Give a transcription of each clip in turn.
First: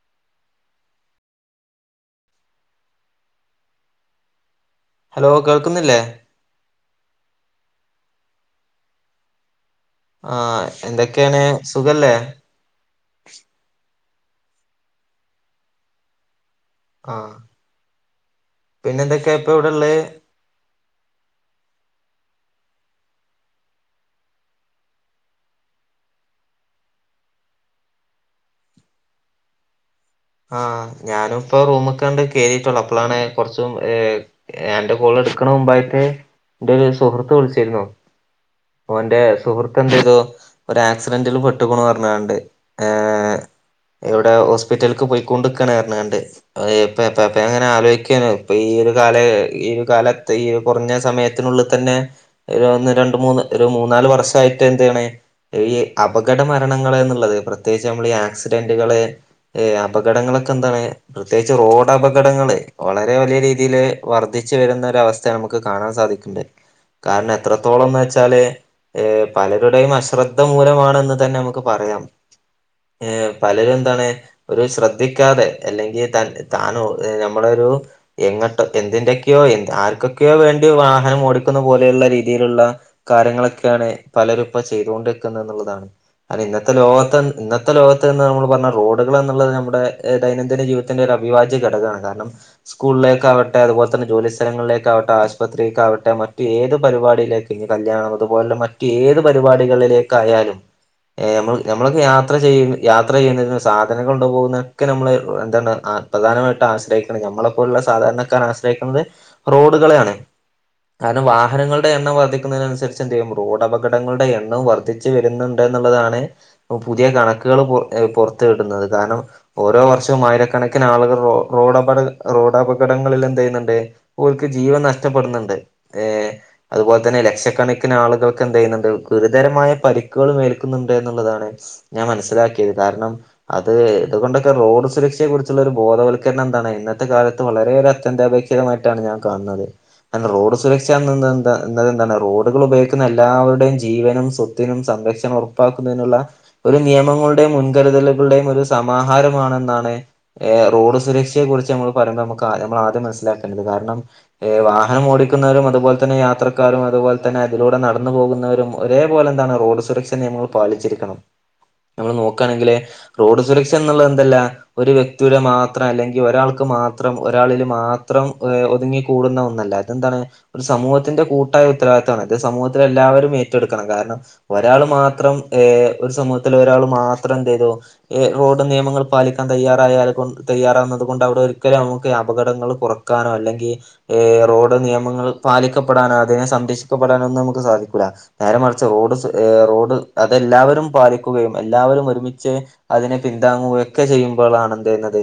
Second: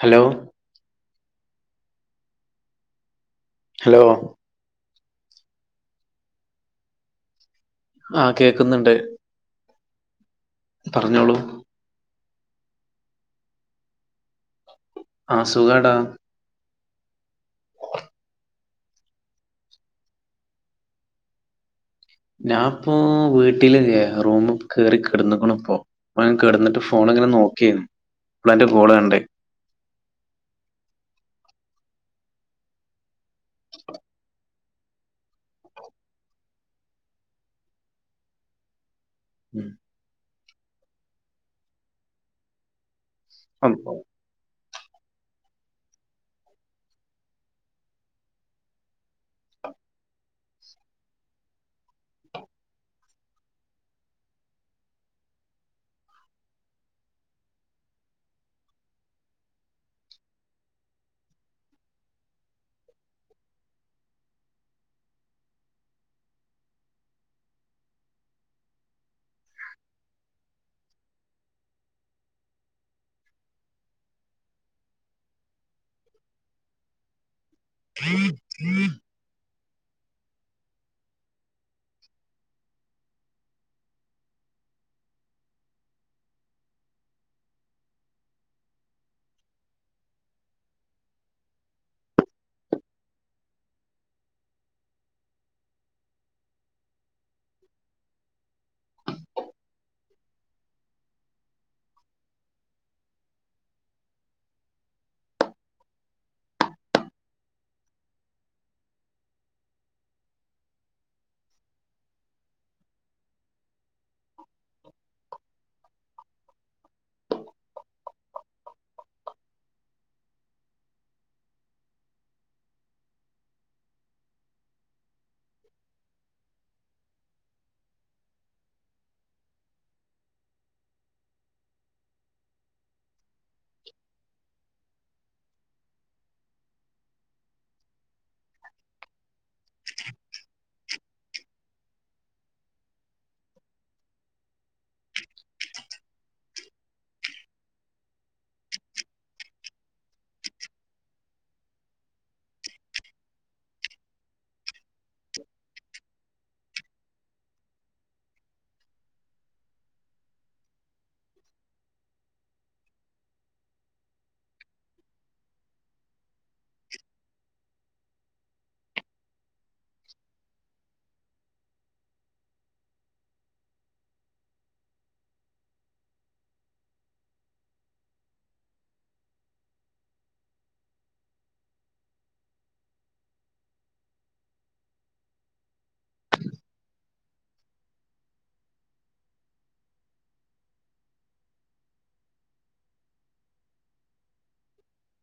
Hello hello hello കേൾക്കുന്നില്ലേ ആഹ കേക്കുന്നുണ്ട് ആഹ പറഞ്ഞോളൂ എന്തൊക്കെയാണ് സുഖല്ലേ ആ സുഖാടാ ആഹ [unintelligible] പിന്നെന്തൊക്കെയാ ഇപ്പൊ എവിടെള്ളെ ഞാൻ ഇപ്പോ വീട്ടില് ല്ലേ റൂമ് കേറി കിടന്നുക്ക്ണ് ഇപ്പോ പ്പ കിടന്നിട്ട് ഫോണ് ഇപ്പങ്ങനെ നോക്ക്യോ അപ്പളാ അന്റെ കോള് കണ്ടേ ആ ഞാനും ഇപ്പോ റൂമ് ക്കാണ്ട് കേറിട്ടൊള്ളൂ അപ്പളാണ് കൊറച്ച് മു ഏ അന്റെ കോള് കെട്ക്ക്ണേ മുമ്പായിട്ടെ എന്റെ ഒരു സുഹൃത്ത് വിളിച്ചിരുന്നു ഓന്റെ ഉം. സുഹൃത്ത് എന്തയ്തു ഒരു ആക്സിഡന്റിൽ പെട്ടുക്കൂണു പറഞ്ഞാണ്ട് ഏ അപ്പോ ഏ എവിടെ ഓസ് സ്പറ്റിലേക്ക് പോയിക്കൊണ്ട്ക്കാണ് പറഞ്ഞാണ്ട് അഹ് പ പ്പെ പ്പെ അങ്ങനെ ആലോചിക്കോനി ഇപ്പ ഈ ഒരു കാല ഈ കാലത്ത് ഈ കൊറഞ്ഞ സമയത്തിനുള്ളിൽ തന്നെ ഒന്ന് രണ്ട് മൂന്ന് ഒരു മൂന്നാല് വർഷായിട്ട് എന്തേണ് ഈ അപകട മരണങ്ങൾ എന്നുള്ളത് പ്രത്യേകിച്ച് നമ്മള് ഈ ആക്സിഡന്റുകള് അപകടങ്ങള് ഇതൊക്കെ എന്താണ് പ്രത്യേകിച്ച് റോഡപകടങ്ങള് വളരെ വലിയ രീതിയില് വർദ്ധിച്ചു വരുന്ന അവസ്ഥയാണ് നമുക്ക് കാണാൻ സാധിക്ക്ണ്ട് കാരണം എത്രത്തോളം ന്നച്ചാ ച്ചാല് പലരുടെയും അശ്രദ്ധ മൂലമാണെന്ന് തന്നെ നമുക്ക് പറയാം ഏ പലരും എന്താണ് ഒരു ശ്രദ്ധിക്കാതെ അല്ലെങ്കിൽ തൻ താനോ ഏ നമ്മളൊരു എങ്ങട്ടാ എന്തിന്റെ ക്ക്യോ ഏ ആർക്കൊക്കെയോ വേണ്ടി വാഹനം ഓടക്കുന്ന പോലെയുള്ള രീതിയിലുള്ള കാര്യങ്ങളൊക്കെണ് പലരും ഇപ്പ ചെയ്തോണ്ട്ക്ക്ണ് ന്നുള്ളതാണ് അതെ ഇന്നത്തെ ലോകത്ത് ഇന്നത്തെ ലോകത്ത് നമ്മള് പറഞ്ഞ റോഡുകൾ എന്നുള്ളത് നമ്മുടെദൈനദിന ജീവിതത്തിന്റെ അഭിവാജ്യ ഘടക്കാണ് കാരണം സ്കൂളിലേക്കാവട്ടെ അതുപോലെ തന്നെ ജോലി സ്ഥലങ്ങളിലേക്കാവട്ടെ ആശുപത്രിക്കാവട്ടെ മറ്റ് ഏത് പരിപാടിയിലേക്ക് ഇ കല്യാണം അതുപോലെ മറ്റ് ഏത് പരിപാടികളിലേക്കായാലും ഏ നമ്മള് നമ്മളൊക്കെ യാത്ര ചെയ്യ് യാത്ര ചെയ്യുന്നതിന് സാധനങ്ങൾ കൊണ്ട് പോകുന്ന ക്കെ നമ്മള് എന്താണ് ആ പ്രധാനമായിട്ട് ആശ്രയിക്ക്ണ നമ്മളെ പോലുള്ള സാധാരണക്കാര് ആശ്രയിക്കുന്നത് റോഡുകളെയാണ് കാരണം വാഹനങ്ങളുടെ എണ്ണം വർധിക്ക ക്കുന്നതിനനുസരിച്ച് എന്തെയ്യും റോഡ്പകടങ്ങളുടെ എണ്ണം വർദ്ധിച്ചു വരുന്നുണ്ട് എന്നുള്ളതാണ് പുതിയ കണക്ക് പൊർ ഏ പൊർത്ത് വിടുന്നത് കാരണം ഓരോ വർഷവും ആയിരക്കണക്കിന് ആളുകൾ റോ റോഡപകടങ്ങ റോഡപകടങ്ങളിൽ എന്തയ്യ്ന്ണ്ട് ഓൽക്ക് ജീവൻ നഷ്ടപ്പെടുന്നുണ്ട് ഏ അതുപോലെ തന്നെല്ലേ ലക്ഷക്കണക്കിന് ആളുകൾക്ക് എന്തെയ്യ്ന്ണ്ട് ഗുരുതരമായ പരിക്കുകൾ ഏൽക്കുന്നുണ്ട് എന്നുള്ളതാണ് ഞാൻ മനസ്സ് ഇതാക്കിയത് കാരണം അത് ഇതുകൊണ്ടൊക്കെ റോഡ് സുരക്ഷയെ കുറിച്ചുള്ള ഒരു ബോധവൽക്കരണം എന്താണ് ഇന്നത്തെ കാലത്ത് ത്ത് വളരെ ഒര് അത്യന്താപേക്ഷിതമായിട്ടാണ് ഞാൻ കാണുന്നത് കാരണം റോഡ് സുരക്ഷ എന്ന് എന്താ അത് എന്താണ് റോഡുകൾ ഉപയോഗിക്കുന്ന എല്ലാവരുടെയും ജീവനും സ്വത്തിനും സംരക്ഷണം ഉറപ്പാക്കുന്നതിനുള്ള ഒരു നിയമ ങ്ങളുടെയും മുൻകരുതലുകളുടെ ഒരു സമാഹാരമാണെന്നാണ് ഏഹ് റോഡ് സുരക്ഷയെ കുറിച്ച് നമ്മള് പറ നമ്മക്ക് ആ നമ്മൾ ആദ്യം മനസിലാക്കേണ്ടത്ത് കാരണം ഏഹ് വാഹനം ഓടിക്കുന്നവരും അതുപോലെ തന്നെ യാത്രക്കാരും അതുപോ തന്നെ അതിലൂടെ നടന്നു പോകുന്നവരും ഒരേപോലെ എന്താണ് റോഡ് സുരക്ഷ നിയമങ്ങള് പാലിച്ചിരിക്കണം നമ്മള് നോക്കാണെങ്കില് റോഡ് സുരക്ഷ എന്നുള്ളത് എന്തല്ല ഒരു വ്യക്തിയുടെ മാത്രം അല്ലെങ്കിൽ ഒരാൾക്ക് മാത്രം ഒരാളിൽ മാത്രം ഏഹ് ഒതുങ്ങിക്കൂടുന്ന ഒന്നല്ല അതെന്താണ് ഒരു സമൂഹത്തിന്റെ കൂട്ടായ ഉത്തരവാ ത്വണ് അത് സമൂഹത്തില് എല്ലാവരും ഏറ്റെടുക്കണം കാരണം ഒരാൾ മാത്രം ഏഹ് ഒരു സമൂഹത്തില് ഒരാൾ മാ മാത്രം എന്തയ്യ്തു ഏഹ് റോഡ് നിയമങ്ങൾ പാലിക്കാൻ തയ്യാറായാൽ തയ്യാറാകുന്നത് കൊണ്ട് അവിടെ ഒരിക്കലും നമു ക്ക് അപകടങ്ങൾ കുറക്കാനോ അല്ലെങ്കിൽ ഏഹ് റോഡ് നിയമങ്ങൾ പാലിക്കപ്പെടാനോ അതിനെ സംരക്ഷി ക്കപ്പെടാനൊന്നും നമുക്ക് സാധിക്കൂല നേരെ മറിച്ച് റോഡ് സു ഏഹ് റോഡ് അതെല്ലാവരും പാലിക്കുകയും എല്ലാ വരും ഒരുമിച്ച് അതിനെ പിന്താങ്ങുകയൊക്കെ ചെയ്യുമ്പളാണ് എന്തേയ്യുന്നത്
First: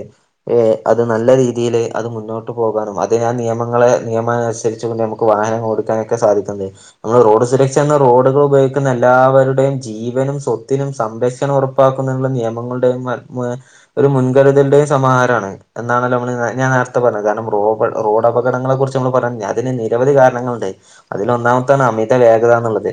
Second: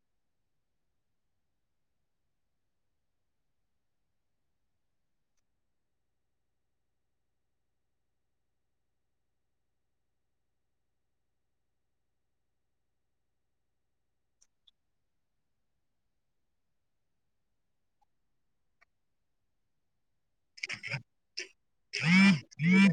ഏഹ് അത് നല്ല രീതി യില് അത് മുന്നോട്ട് പോകാനും അതിന് ആ നിയമങ്ങളെ നിയമം അനുസരിച്ച് പിന്നെ നമുക്ക് വാഹനം ഓടിക്കാനൊക്കെ സാധി അതെ നമ്മള് റോഡ് സുരക്ഷേന്ന റോഡുകൾ ഉപയോഗിക്കുന്ന എല്ലാവരുടെയും ജീവനും സ്വത്തിനും സംരക്ഷ ഉറപ്പാക്കുമെന്ന് നിയമങ്ങളുടെയും ആത്മ ഒരു മുൻകരുതൽന്റെയും സമാഹാരാണ് എന്നാണല്ലോ നമ്മള് ഞാൻ നേരത്തെ പറഞ്ഞത് കാരണം റോബ റോഡ് അപകടങ്ങളെ കുറിച്ച് നമ്മള് പറഞ്ഞ അതിന് നീ നിരവധി കാരണങ്ങൾ ഇണ്ട് അതിലൊന്നാമത്താണ് അമിത വേഗത എന്നുള്ളത്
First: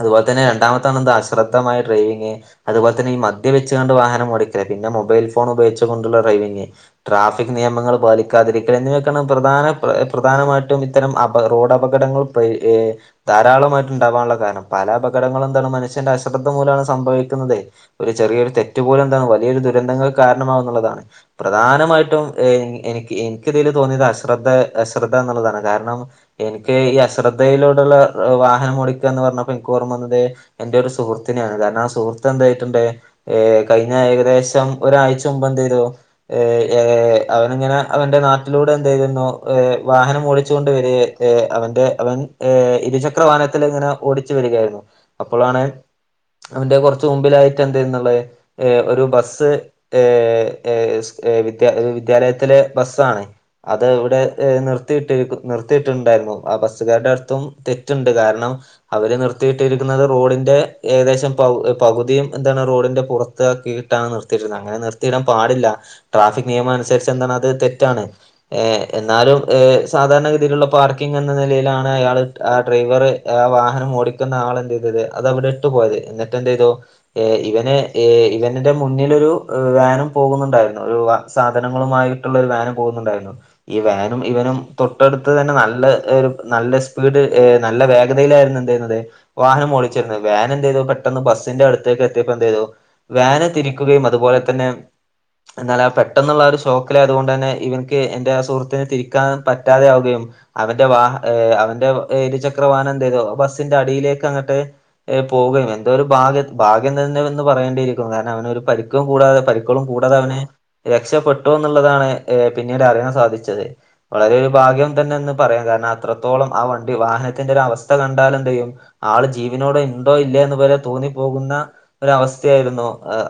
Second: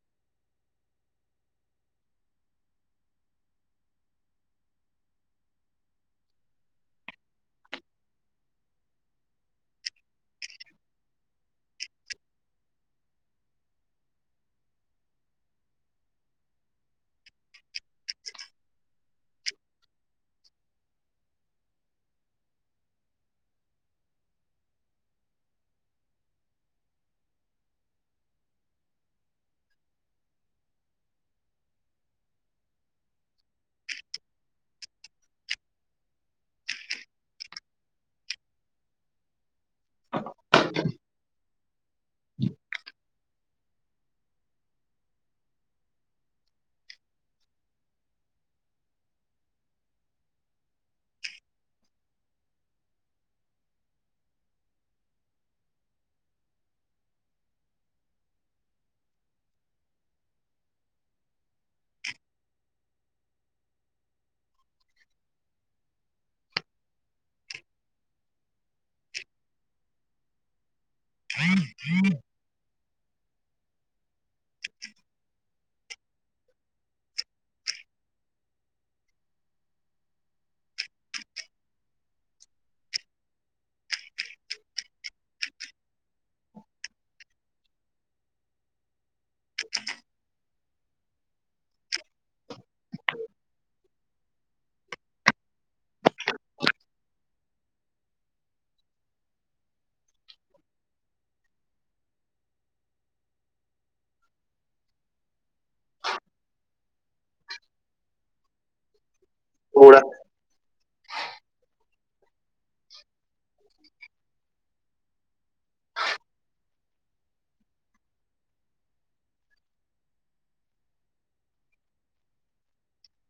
അതുപോലെ തന്നെ രണ്ടാമത്താണ് എന്താ അശ്രദ്ധമായ ഡ്രൈവിങ് അതുപോലെ തന്നെ ഈ മദ്യപിച്ചു കൊണ്ട് വാഹനം ഓടിക്കല് പിന്നെ മൊബൈൽ ഫോൺ ഉപയോഗിച്ചുകൊണ്ടുള്ള ഡ്രൈവിംഗ് ട്രാഫിക് നിയമങ്ങള് പാലിക്കാതിരിക്കല് എന്നിവയൊക്കെയാണ് പ്രധാന പ്ര പ്ര പ്രധാനമായിട്ടും ഇത്തരം അപ റോഡപ പകടങ്ങളും പേ ഏഹ് ധാരാളമായിട്ട് ഉണ്ടാവാനുള്ള കാരണം പല അപകടങ്ങളും എന്താണ് മനുഷ്യന്റെ അശ്രദ്ധ മൂലാണ് സം സംഭവിക്കുന്നതെ ഒരു ചെറിയൊരു തെറ്റ് പോലും എന്താന്ന് വലിയൊരു ദുരന്തങ്ങൾക്ക് കാരണമാവുന്നുള്ളതാണ് പ്രധാനമ മായിട്ടും എനി എനിക്ക് എനിക്കിതില് തോന്നിയത് അശ്രെദ്ധ അശ്രദ്ധന്നുള്ളതാണ് കാരണം എനി ക്ക് ഈ അശ്രദ്ധയിലോടെയുള്ള വാഹനം ഓടിക്കുക എന്ന് പറഞ്ഞപ്പോ എനിക്ക് ഓർമ്മ വന്നത് എന്റെ ഒരു സുഹൃത്തിനെയാണ് ക രണം ആ സുഹൃത്ത് എന്തായിട്ടുണ്ട് ഏഹ് കഴിഞ്ഞ ഏകദേശം ഒരാഴ്ച്ച മുമ്പ് എന്തേയ്തു ഏഹ് ഏഹ് അവൻ ഇങ്ങനെ അവന്റെ നാട്ടിലൂടെ എന്തേയ്തന്നോ വാഹനം ഓടിച്ചു കൊണ്ട് വരിക ഏഹ് അവന്റെ അവൻ ഇരുചക്ര വാഹനത്തിൽ ഇങ്ങനെ ഓടിച്ചു വരികയായിരുന്നു അപ്പോളാണ് അവന്റെ കൊറച്ച് മുമ്പിലായിട്ട് എന്തായ്ന്നുള്ളത് ഏഹ് ഒരു ബസ് ഏഹ് ഏഹ് വിദ്യ വിദ്യാലയത്തിലെ ബസ് ആണേ അത് ഇവിടെ നിർത്തിട്ടിരിക്കു നിർത്തി യിട്ടുണ്ടായിരുന്നു ആ ബസ്സുകാരുടെ അടുത്തും തെറ്റുണ്ട് കാരണം അവര് നിർത്തിയിട്ടിരിക്കുന്നത് റോഡിന്റെ ഏകദേശം പകു പകുതിയും എന്താണ് റോഡിൻ്റെ പുറത്താക്കിയിട്ടാണ് നിർത്തിയിട്ടരുന്നത് അങ്ങനെ നിർത്തിയിടാൻ പാടില്ല ട്രാഫിക് നിയമം അനുസരിച്ച് എന്താണ് അത് തെറ്റാണ് ഏഹ് എന്നാലും ഈഹ് സാധാരണ ഗതിയിലുള്ള പാർക്കിംഗ് എന്ന നിലയിലാണ് അയാള് ആ ഡ്രൈ വറ് ആ വാഹനം ഓടിക്കുന്ന ആള് എന്ത്യ്തത് അത് അവിടെ ഇട്ടു പോയത് എന്നിട്ട് എന്ത് ചെയ്തു ഇവനെ ഏഹ് ഇവന്റെ മുന്നിലൊരു വാനും പോകുന്നുണ്ടായിരുന്നു ഒരു സാധനങ്ങളുമായിട്ടുള്ള ഒരു വാനും പോ കുന്നുണ്ടായിരുന്നു ഈ വാനും ഇവനും തൊട്ട് അടുത്ത് തന്നെ ന ല്ല ഒരു നല്ല സ്പീഡ് ഏഹ് നല്ല വേഗതയിലായിരുന്നു എന്തേയ്യുന്നത് വാഹനം ഓടിച്ചിരുന്നത് വാ ഇവൻ എന്തേയ്യ്തു പെട്ടന്ന് ബസ്സിന്റെ അടുത്തേക്ക് എത്തിയപ്പോ എന്തേയ്യ്തു വാന് തിരിക്കുകയും അതുപോലെ തന്നെ എന്നാൽ ആ പെട്ടെന്നുള്ള ഒരു ഷോക്കിലായതുകൊണ്ടുതന്നെ ഇവന്ക്ക് എന്റെ ആ സുഹൃത്തിന് തിരിക്കാൻ പറ്റാതെയാവുകയും അവന്റെ വാ അവന്റെ ഇരുചക്ര വാഹനം എന്തേയ്തു ബസ്സിന്റെ അടിയിലേക്ക് അങ്ങട്ട് പോ [unintelligible] എന്തോ ഒരു ഭാഗ്യ ഭാഗ്യം തന്നെ എന്ന് പറയേണ്ടിയിരിക്കുന്നു കാരണം അവന് ഒരു പരിക്കും കൂടാതെ പരിക്കുകളും കൂടെ കൂടാതെ അവനെ രക്ഷപ്പെട്ടു എന്നുള്ളതാണ് പിന്നീട് അറിയാൻ സാധിച്ചത് വളരെ ഒരു ഭാഗ്യം തന്നെന്ന് പറയാം കാരണം അത്രത്തോളം ആ വണ്ടി വാഹനത്തിന്റെ ഒരു അവസ്ഥ കണ്ടാല് എന്ത് ചെയ്യും ആള് ജീവനോട് ഉണ്ടോ ഇല്ലേ എന്നുവരെ തോന്നിപ്പോകുന്ന ഒരു അവസ്ഥയായിരുന്നു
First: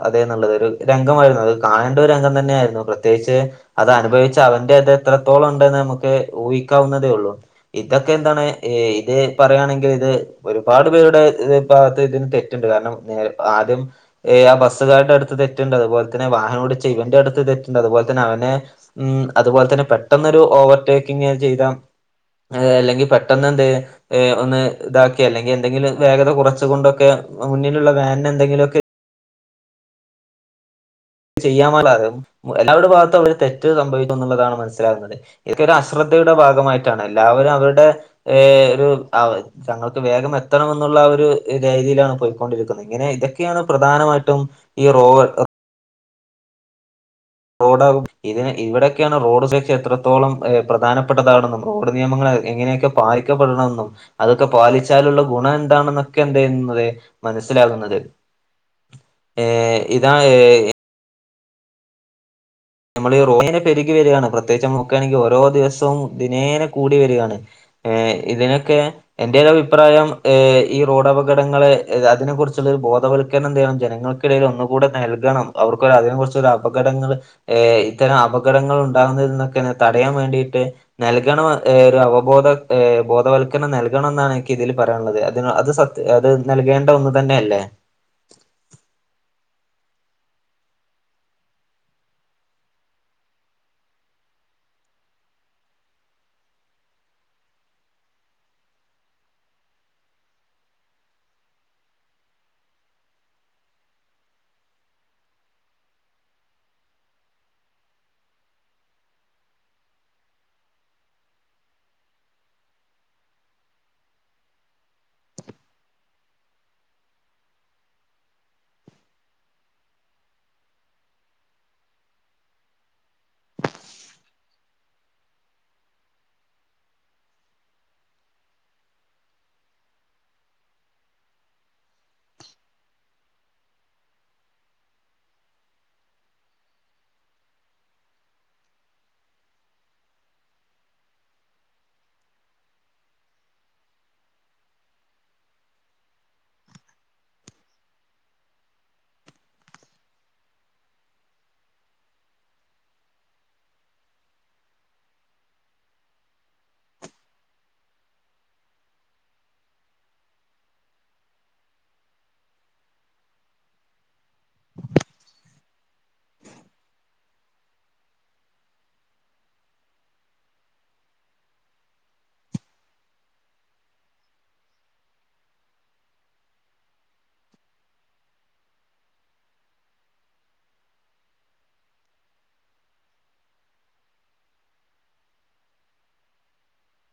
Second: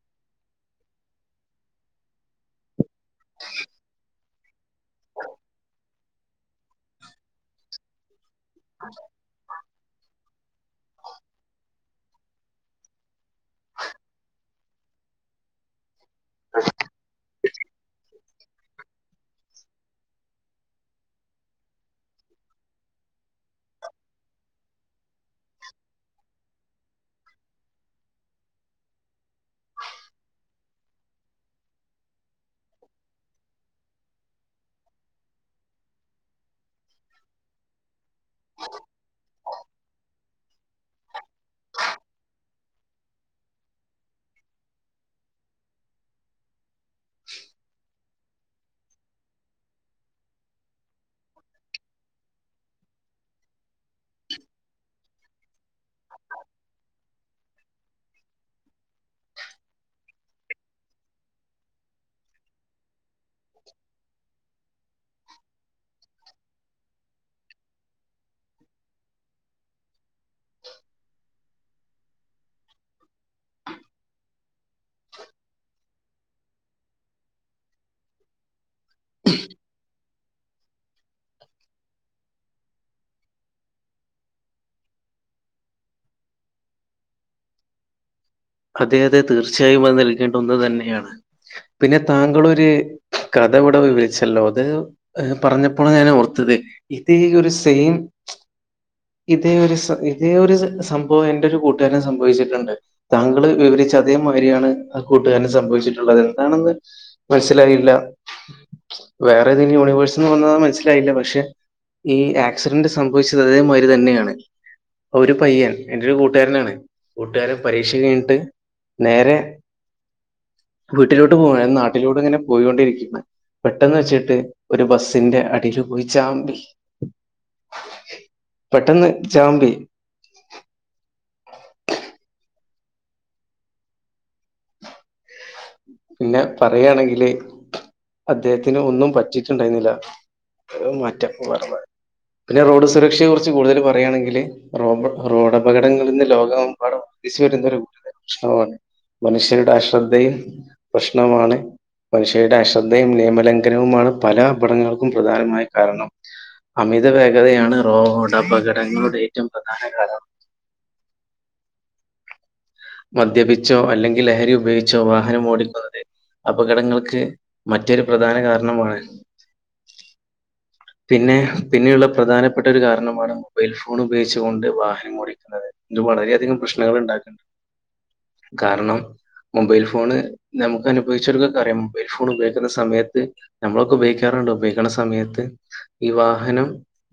അതേ എന്നുള്ളത് ഒരു രംഗമായിരുന്നു അത് കാണേണ്ട രംഗം തന്നെയായിരുന്നു പ്രത്യേകിച്ച് അത് അനുഭവിച്ച് അവന്റെ അത് എത്രത്തോളം ഉണ്ടെന്ന് നമുക്ക് ഊഹി ക്കാവുന്നതേ ഉള്ളൂ ഇതൊക്കെ എന്താണ് ഇത് പറയുവാണെങ്കിൽ ഇത് ഒരു പാട് പേരുടെ ഇത് ഭാഗത്ത് ഇതിന് തെറ്റുണ്ട് കാരണം ഏഹ് ആദ്യം ഏഹ് ആ ബസ്സുകാരുടെ അടുത്ത് തെറ്റുണ്ട് അതുപോ [unintelligible] വാഹനമോടിച്ച ഇവന്റെ അടു തെറ്റുണ്ട് അതുപോലെ തന്നെ അവനെ ഉം അതുപോലെ തന്നെ പെട്ടെന്നൊരു ഓവർടേക്കിങ്ങ് ചെയ്താ അല്ലെങ്കിൽ പെട്ടെന്ന് എന്തേ ഒന്ന് ഇതാ ക്കി അല്ലെങ്കിൽ എന്തെങ്കിലും വേഗത കുറച്ചു കൊണ്ടൊക്കെ മുന്നിലുള്ള വാനിനു എന്തെങ്കിലുമൊക്കെ ചെയ്യാമൊള്ളതായിരുന്നു എല്ലാവരുടെ ഭാഗത്തും അവര് തെറ്റ് സംഭവിക്കും എന്നുള്ളതാണ് മനസ്സിലാകുന്നത് ഇതൊക്കെ ഒരു അശ്രദ്ധ യുടെ ടെ ഭാഗമായിട്ടാണ് എല്ലാവരും അവരുടെ ഒരു തങ്ങൾക്കും വേഗം എത്തണെമെ ന്നുള്ള ആ ഒരു രീതിയിലാണ് പോയ്ക്കൊണ്ടിരിക്കുന്നത് ഇങ്ങനെ ഇതൊക്കെയാണ് പ്രധാനമായിട്ടും ഈ റോഡ് റോഡാകും ഇതിന് ഇവിടെയൊക്കെയാണ് റോഡ് ശിക്ഷ എത്രത്തോളം പ്രധാനപ്പെട്ടതാണെന്നും റോഡ് നിയമങ്ങൾ എങ്ങനെയൊക്കെ പാലിക്കപ്പെെടണമെന്നും അതൊക്കെ പാലിച്ചാലുള്ള ഗുണം എന്താണെന്നൊക്കെ എന്ത് ചെയ്യുന്നത് മനസ്സിലാകുന്നത് ഏ ഇതാ ഏ നമ്മള് റോയിങ്ങനെ പെരുകിവരു കാണ് പ്രത്യേകിച്ച് തെരക്കാണെങ്കി ഓരോ ദിവസവും ദിനേന കൂടി വരികയാണ് ഇതിനൊക്കെ എന്റെ ഒരു അഭിപ്രായം ഏ ഈ റോഡ് അപകടങ്ങളെ അതിനെ കുറിച്ചുള്ള ഒരു ബോധവൽക്കരണം എന്ത് ചെയ്യണം ജനങ്ങൾക്കിടയിൽ ഒന്നു കൂടെ നിൽക്കണം അവർക്ക് അതിനെകുറിച്ച് ഒരു അപകടങ്ങള് ഇത്തരം അപകടങ്ങൾ ഉ ഉണ്ടാവുന്നതിന്നോക്കെ ഒന്ന് തടയാൻ വേണ്ടി ട്ട് നൽകണം ഒരു അവബോധ ബോധവൽക്കരണം നൽകണം എന്നാണ് എനിക്ക് ഇതിൽ പറയാനുള്ളത് അത് അത് സത്യ അത് നൽകേണ്ട ഒന്ന്‌ തന്നെയല്ലേ അതെ അതെ തീർച്ചയായും അത് നൽകേണ്ട ഒന്ന് തന്നെയാണ് പിന്നെ താങ്കളൊരു കഥ ഇവിടെ വിവരിച്ചല്ലോ അത് പറഞ്ഞപ്പോളാണ് ഞാൻ ഓർത്തത് ഇതേ ഒരു സെയിം ഇതേ ഒരു ഇതേ ഒരു സംഭവം എന്റെ ഒരു കൂട്ടുകാരൻ സംഭവിച്ചിട്ടുണ്ട് താങ്കള് വിവരിച്ച അതേമാതിരിയാണ് ആ കൂട്ടുകാരന് സംഭവിച്ചിട്ടുള്ളത് എന്താണെന്ന് മനസ്സിലായില്ല വേറെ ഇത്നി യൂണിവേഴ്സിന്ന് വന്ന മനസ്സിലായില്ല പക്ഷെ ഈ ആക്സിഡന്റ് സംഭവിച്ചത് അതേമാതിരി തന്നെയാണ് ഒരു പയ്യൻ എന്റെരു കൂട്ടുകാരനാണ് കൂട്ടുകാരൻ പരീ പരീക്ഷ കഴിഞ്ഞിട്ട് നേരെ വീട്ടിലോട്ട് പോ നാട്ടിലോട്ടും ഇങ്ങനെ പോയിൊണ്ടിരിക്കാണ് പെട്ടെന്ന് വെച്ചിട്ട് ഒരു ബസ്സിന്റെ അടിൽ പോയി ചാബി പെട്ടെന്ന് ചാമ്പി പിന്നെ പറയയാണെങ്കില് അദ്ദേഹത്തിന് ഒന്നും പറ്റിട്ടുണ്ടായിരുന്നില്ല മാറ്റാ വേ പിന്നെ റോഡ് സുരക്ഷയെ കുുറിച്ച് കൂടുതൽ പറയുകയാണെങ്കില് റോ റോഡ്പകടങ്ങളിൽ നിന്ന് ലോകമെമ്പാട ച്ച വരുന്ന ഒരു ഗുരുത പ്രശ്നമാണ് മനുഷ്യരുടെ അശ്രദ്ധയും പ്രശ്നമാണ് മനുഷ്യടെ അശ്രദ്ധയും നിയമലംഘനവുമാണ് പല അപടങ്ങൾക്കും പ്രധാനമായ കാരണം അമിതവേഗതയാണ് റോഹോഡ അപകടങ്ങളുടെ ഏറ്റവും പ്രധാന കാരണം മദ്യപിച്ചോ അല്ലെങ്കിൽ ലഹരി ഉപയോഗിച്ചോ വാഹനം ഓടിക്കുന്നത് അപകടങ്ങൾക്ക് മറ്റൊരു പ്രധാന കാരണമാണ് പിന്നെ പിന്നെയുള്ള പ്രധാനപ്പെട്ട ഒരു കാരണമാണ് മൊബൈൽ ഫോൺ ഉപയോഗിച്ചുക കൊണ്ട് വാഹനം ഓടിക്കുന്നത് ഇത് വളരെയധികം പ്രശ്നങ്ങൾ ഉണ്ടാക്കണ്ട് കാരണം മൊബൈൽ ഫോണ് നമുക്ക് അനുഭവിച്ചർക്കെ അറിയാം മൊബൈൽ ഫോൺ ഉപയോഗിക്കുന്ന സമയത്ത് നമ്മളൊക്കെ ഉപയോഗിക്കാറ ഉപയോഗിക്കണ സമയത്ത് ഈ വാഹനം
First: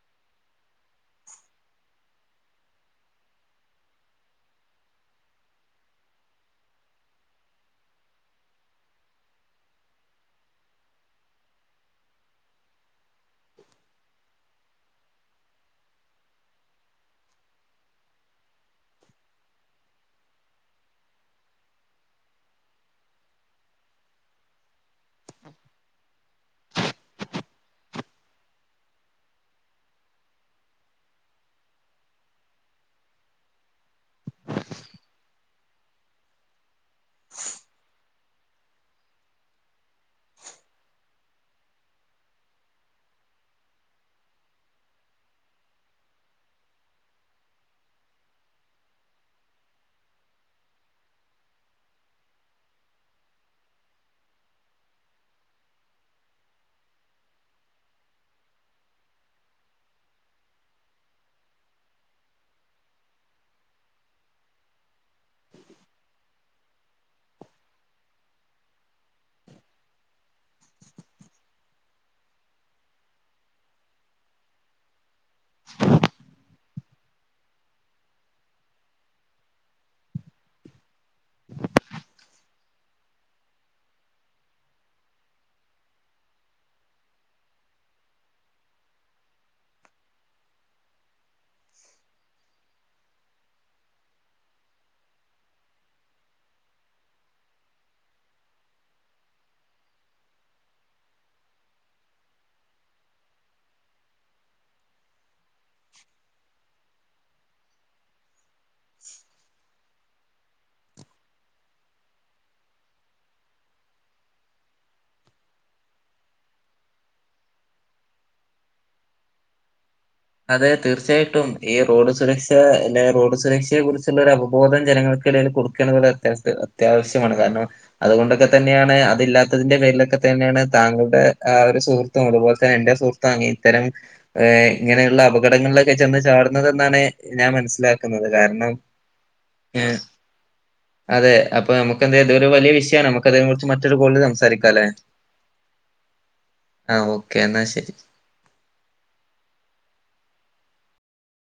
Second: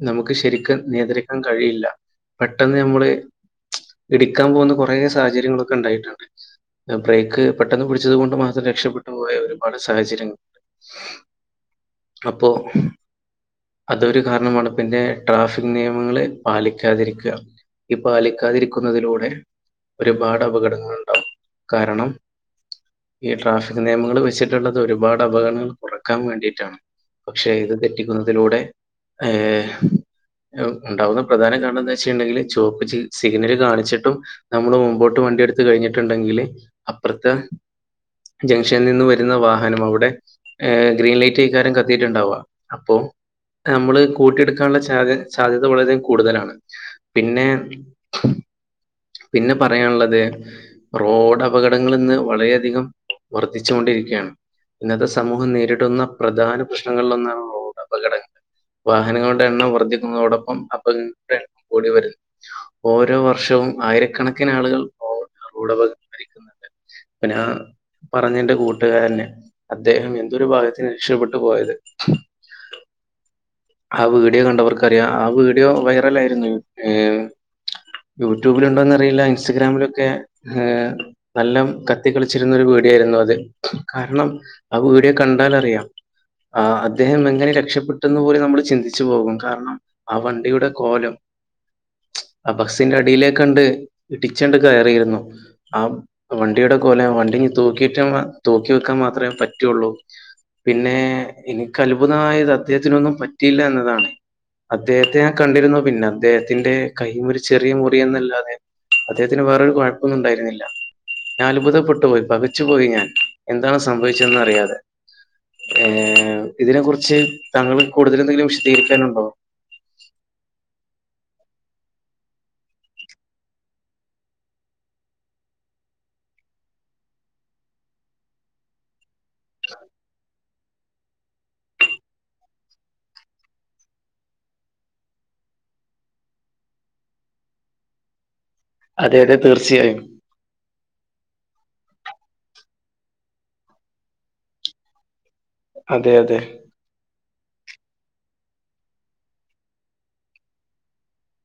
നമുക്ക് ശരിക്കും നിയന്ത്രിക്കാൻ കഴിയില്ല പെട്ടെന്ന് നഞമ്മള് ഇടുക്കാൻ പോകുന്ന കുറെേ സാഹചര്യങ്ങളൊക്കെ ഉണ്ടായിട്ടുണ്ട് ബ്രേക്ക് പെട്ടെന്ന് പിടിച്ചത് കൊണ്ട് മാത്രം രക്ഷപ്പെട്ടുപോയ ഒരുപാട് സാഹചര്യങ്ങളുണ്ട് അപ്പൊ അതൊരു കാരണമാണ് പിന്നെ ട്രാഫിക് നിയമങ്ങള് പാലിക്കാതിരിക്കുക ഈ പാലിക്കാതിരിക്കുന്നതിലൂടെ ഒരുപാട് അപകടങ്ങൾ ഉണ്ടാകും കാരണം ഈ ട്രാഫിക് നിയമങ്ങൾ വെച്ചിട്ടുള്ളത് ഒരുപാട് അപകടങ്ങൾ കുറക്കാൻ വേണ്ടിട്ടാണ് പക്ഷേ ഇത് ന്നതിലൂടെ ഏ ഉണ്ടാവുന്ന പ്രധാന കാരണണം എന്താ ന്ന് വെച്ചിട്ടുണ്ടെങ്കിൽ ചുവപ്പ് സിഗ്നൽ കാണിച്ചിട്ടും നമ്മള് മുമ്പോട്ട് വണ്ടിയ എടുത്ത് കഴിഞ്ഞിട്ടുണ്ടെങ്കിൽ- അപ്പുറത്ത് ജംഗ്ഷനിൽ നിന്ന് വരുന്ന വാഹനം അവിടെ ഗ്രീൻ ലൈറ്റ്- ക്കാരം കത്തിയിട്ടുണ്ടാവാ അപ്പൊ- നമ്മള് കൂട്ടിയെടുക്കാനുള്ള സാധ്യ സാധ്യത വളരെം കൂടുതലാണ് പിന്നെ- പിന്നെ പറയാനുള്ളത് റോഡ് അപകടങ്ങളൾ ഇന്ന് വളരെയധികം- വർദ്ധിച്ചു കൊണ്ടിരിക്കയാണ്- ഇന്നത്തെ സമൂഹം നേരിടുന്ന പ്രധാന പ്രശ്നങ്ങളിലൊന്നാണ് റോഡ് അപകടങ്ങൾ- വാഹനങ്ങളുടെ എണ്ണം വർദ്ധിക്കുന്നതോടൊപ്പം അപക എണ്ണം കൂടി വരുന്നു ഓരോ വർഷവും- ആയിരക്കണക്കിന് ആളുകൾ റോഡ്ക ഭരിക്കുന്നുണ്ട് പിന്നെ ആ- പറഞ്ഞ എന്റെ കൂട്ടുകാരനെ അദ്ദേഹം എന്തൊരു ഭാഗത്തിന് രക്ഷപട്ടു പോയത്- ആ വീടിയോ കണ്ടവർക്കറിയാം- ആ വീഡിയോ വൈറൽ ആയിരുന്നു യ യൂട്യൂബില് ഉണ്ടോന്ന് അറിയില്ല ഇൻസ്റ്റഗ്രാമിലൊക്കെ് നല്ല കത്തി കളിച്ചിരുന്നൊ ഒരു വീഡിയോ ആയിരുന്നു അത് കാരണം ആ വീഡിയോ കണ്ടാലറിയാം ആ അദ്ദേഹം എങ്ങനെ രക്ഷപ്പെട്ടെന്ന് പോലെ നമ്മൾ ചിന്തിച്ചു പോകും കാരണം ആ വണ്ടിയുടെ കോലം ആ ബസ്സിന്റെ അടിലെ - കണ്ട് ഇടിച്ചണ്ട് കയറിയിരുന്നു ആ വണ്ടിയുടെ കൊലം വണ്ടി തൂക്കിയിട്ടമാ - തൂക്കി വിക്കാൻ മാത്രയെ പറ്റിയുള്ളു പിന്നെ എനിക്ക് അത്ഭുതമായത് അദ്ദേഹത്തിനൊന്നും പറ്റിയില്ല എന്നതാണ് അദ്ദേഹത്തെ- കണ്ടിരുന്നു പിന്നെ അദ്ദേഹത്തിന്റെ കൈ ഒരു ചെറിയ മുറിയെന്നല്ലാതെ അദ്ദേഹത്തിന് വേറൊറു കൊഴപ - ഒന്നും ഉണ്ടായിരുന്നില്ല ഞാൻ അത്ഭുതപ്പെട്ടുപോയി പകച്ചുപോയി ഞാൻ എന്താണ് സംഭവിച്ചതെന്ന് അറിയാതെ ഏ ഇതിനെ കുറിച്ച് താങ്കൾക്ക് കൂടുതൽ എന്തെങ്കിലും വിശദീകരിക്കാനുണ്ടോ അതെ തീർച്ചയായിട്ടും ഈ റോഡ് സുരക്ഷ അല്ലെ റോഡ് സുരക്ഷയെ കുറിച്ചുള്ള ഒരു അവബോധം ജനങ്ങൾക്ക് - കൊടുക്കണത് ഒരു അത്യാവി- അത്യാവശ്യമാണ് കാരണം അതുകൊണ്ടൊക്കെ തന്നെയാണ് അത് ഇല്ലാത്തതിന്റെ പേരിലൊക്കെ- തന്നെയാണ് താങ്കളുടെ ഒരു സുഹൃത്തും അതുപോലെ തന്നെ എന്റെ സുഹൃത്തും അ ഇത്തരം ഇ ഇങ്ങനെയുള്ള അപകടങ്ങളിലൊക്കെ ചെന്ന് ചാടുന്നതെന്നാണ് ഞാൻ മനസ്സിലാക്കുന്നത് കാരണം- അതെ അതെ ആ തീർച്ചയായും. അതെ അപ്പൊ നമുക്ക് എന്ത്‌ ചെയ്യാം ഇത് ഒരു വലിയ വിഷയമാണ് നമുക്ക് അതിനെ കുറിച്ച് മറ്റൊരു കോളിലില് സംസാരിക്കാം അല്ലേ അതെ അതെ ഓക്കെ എന്നാ ശരി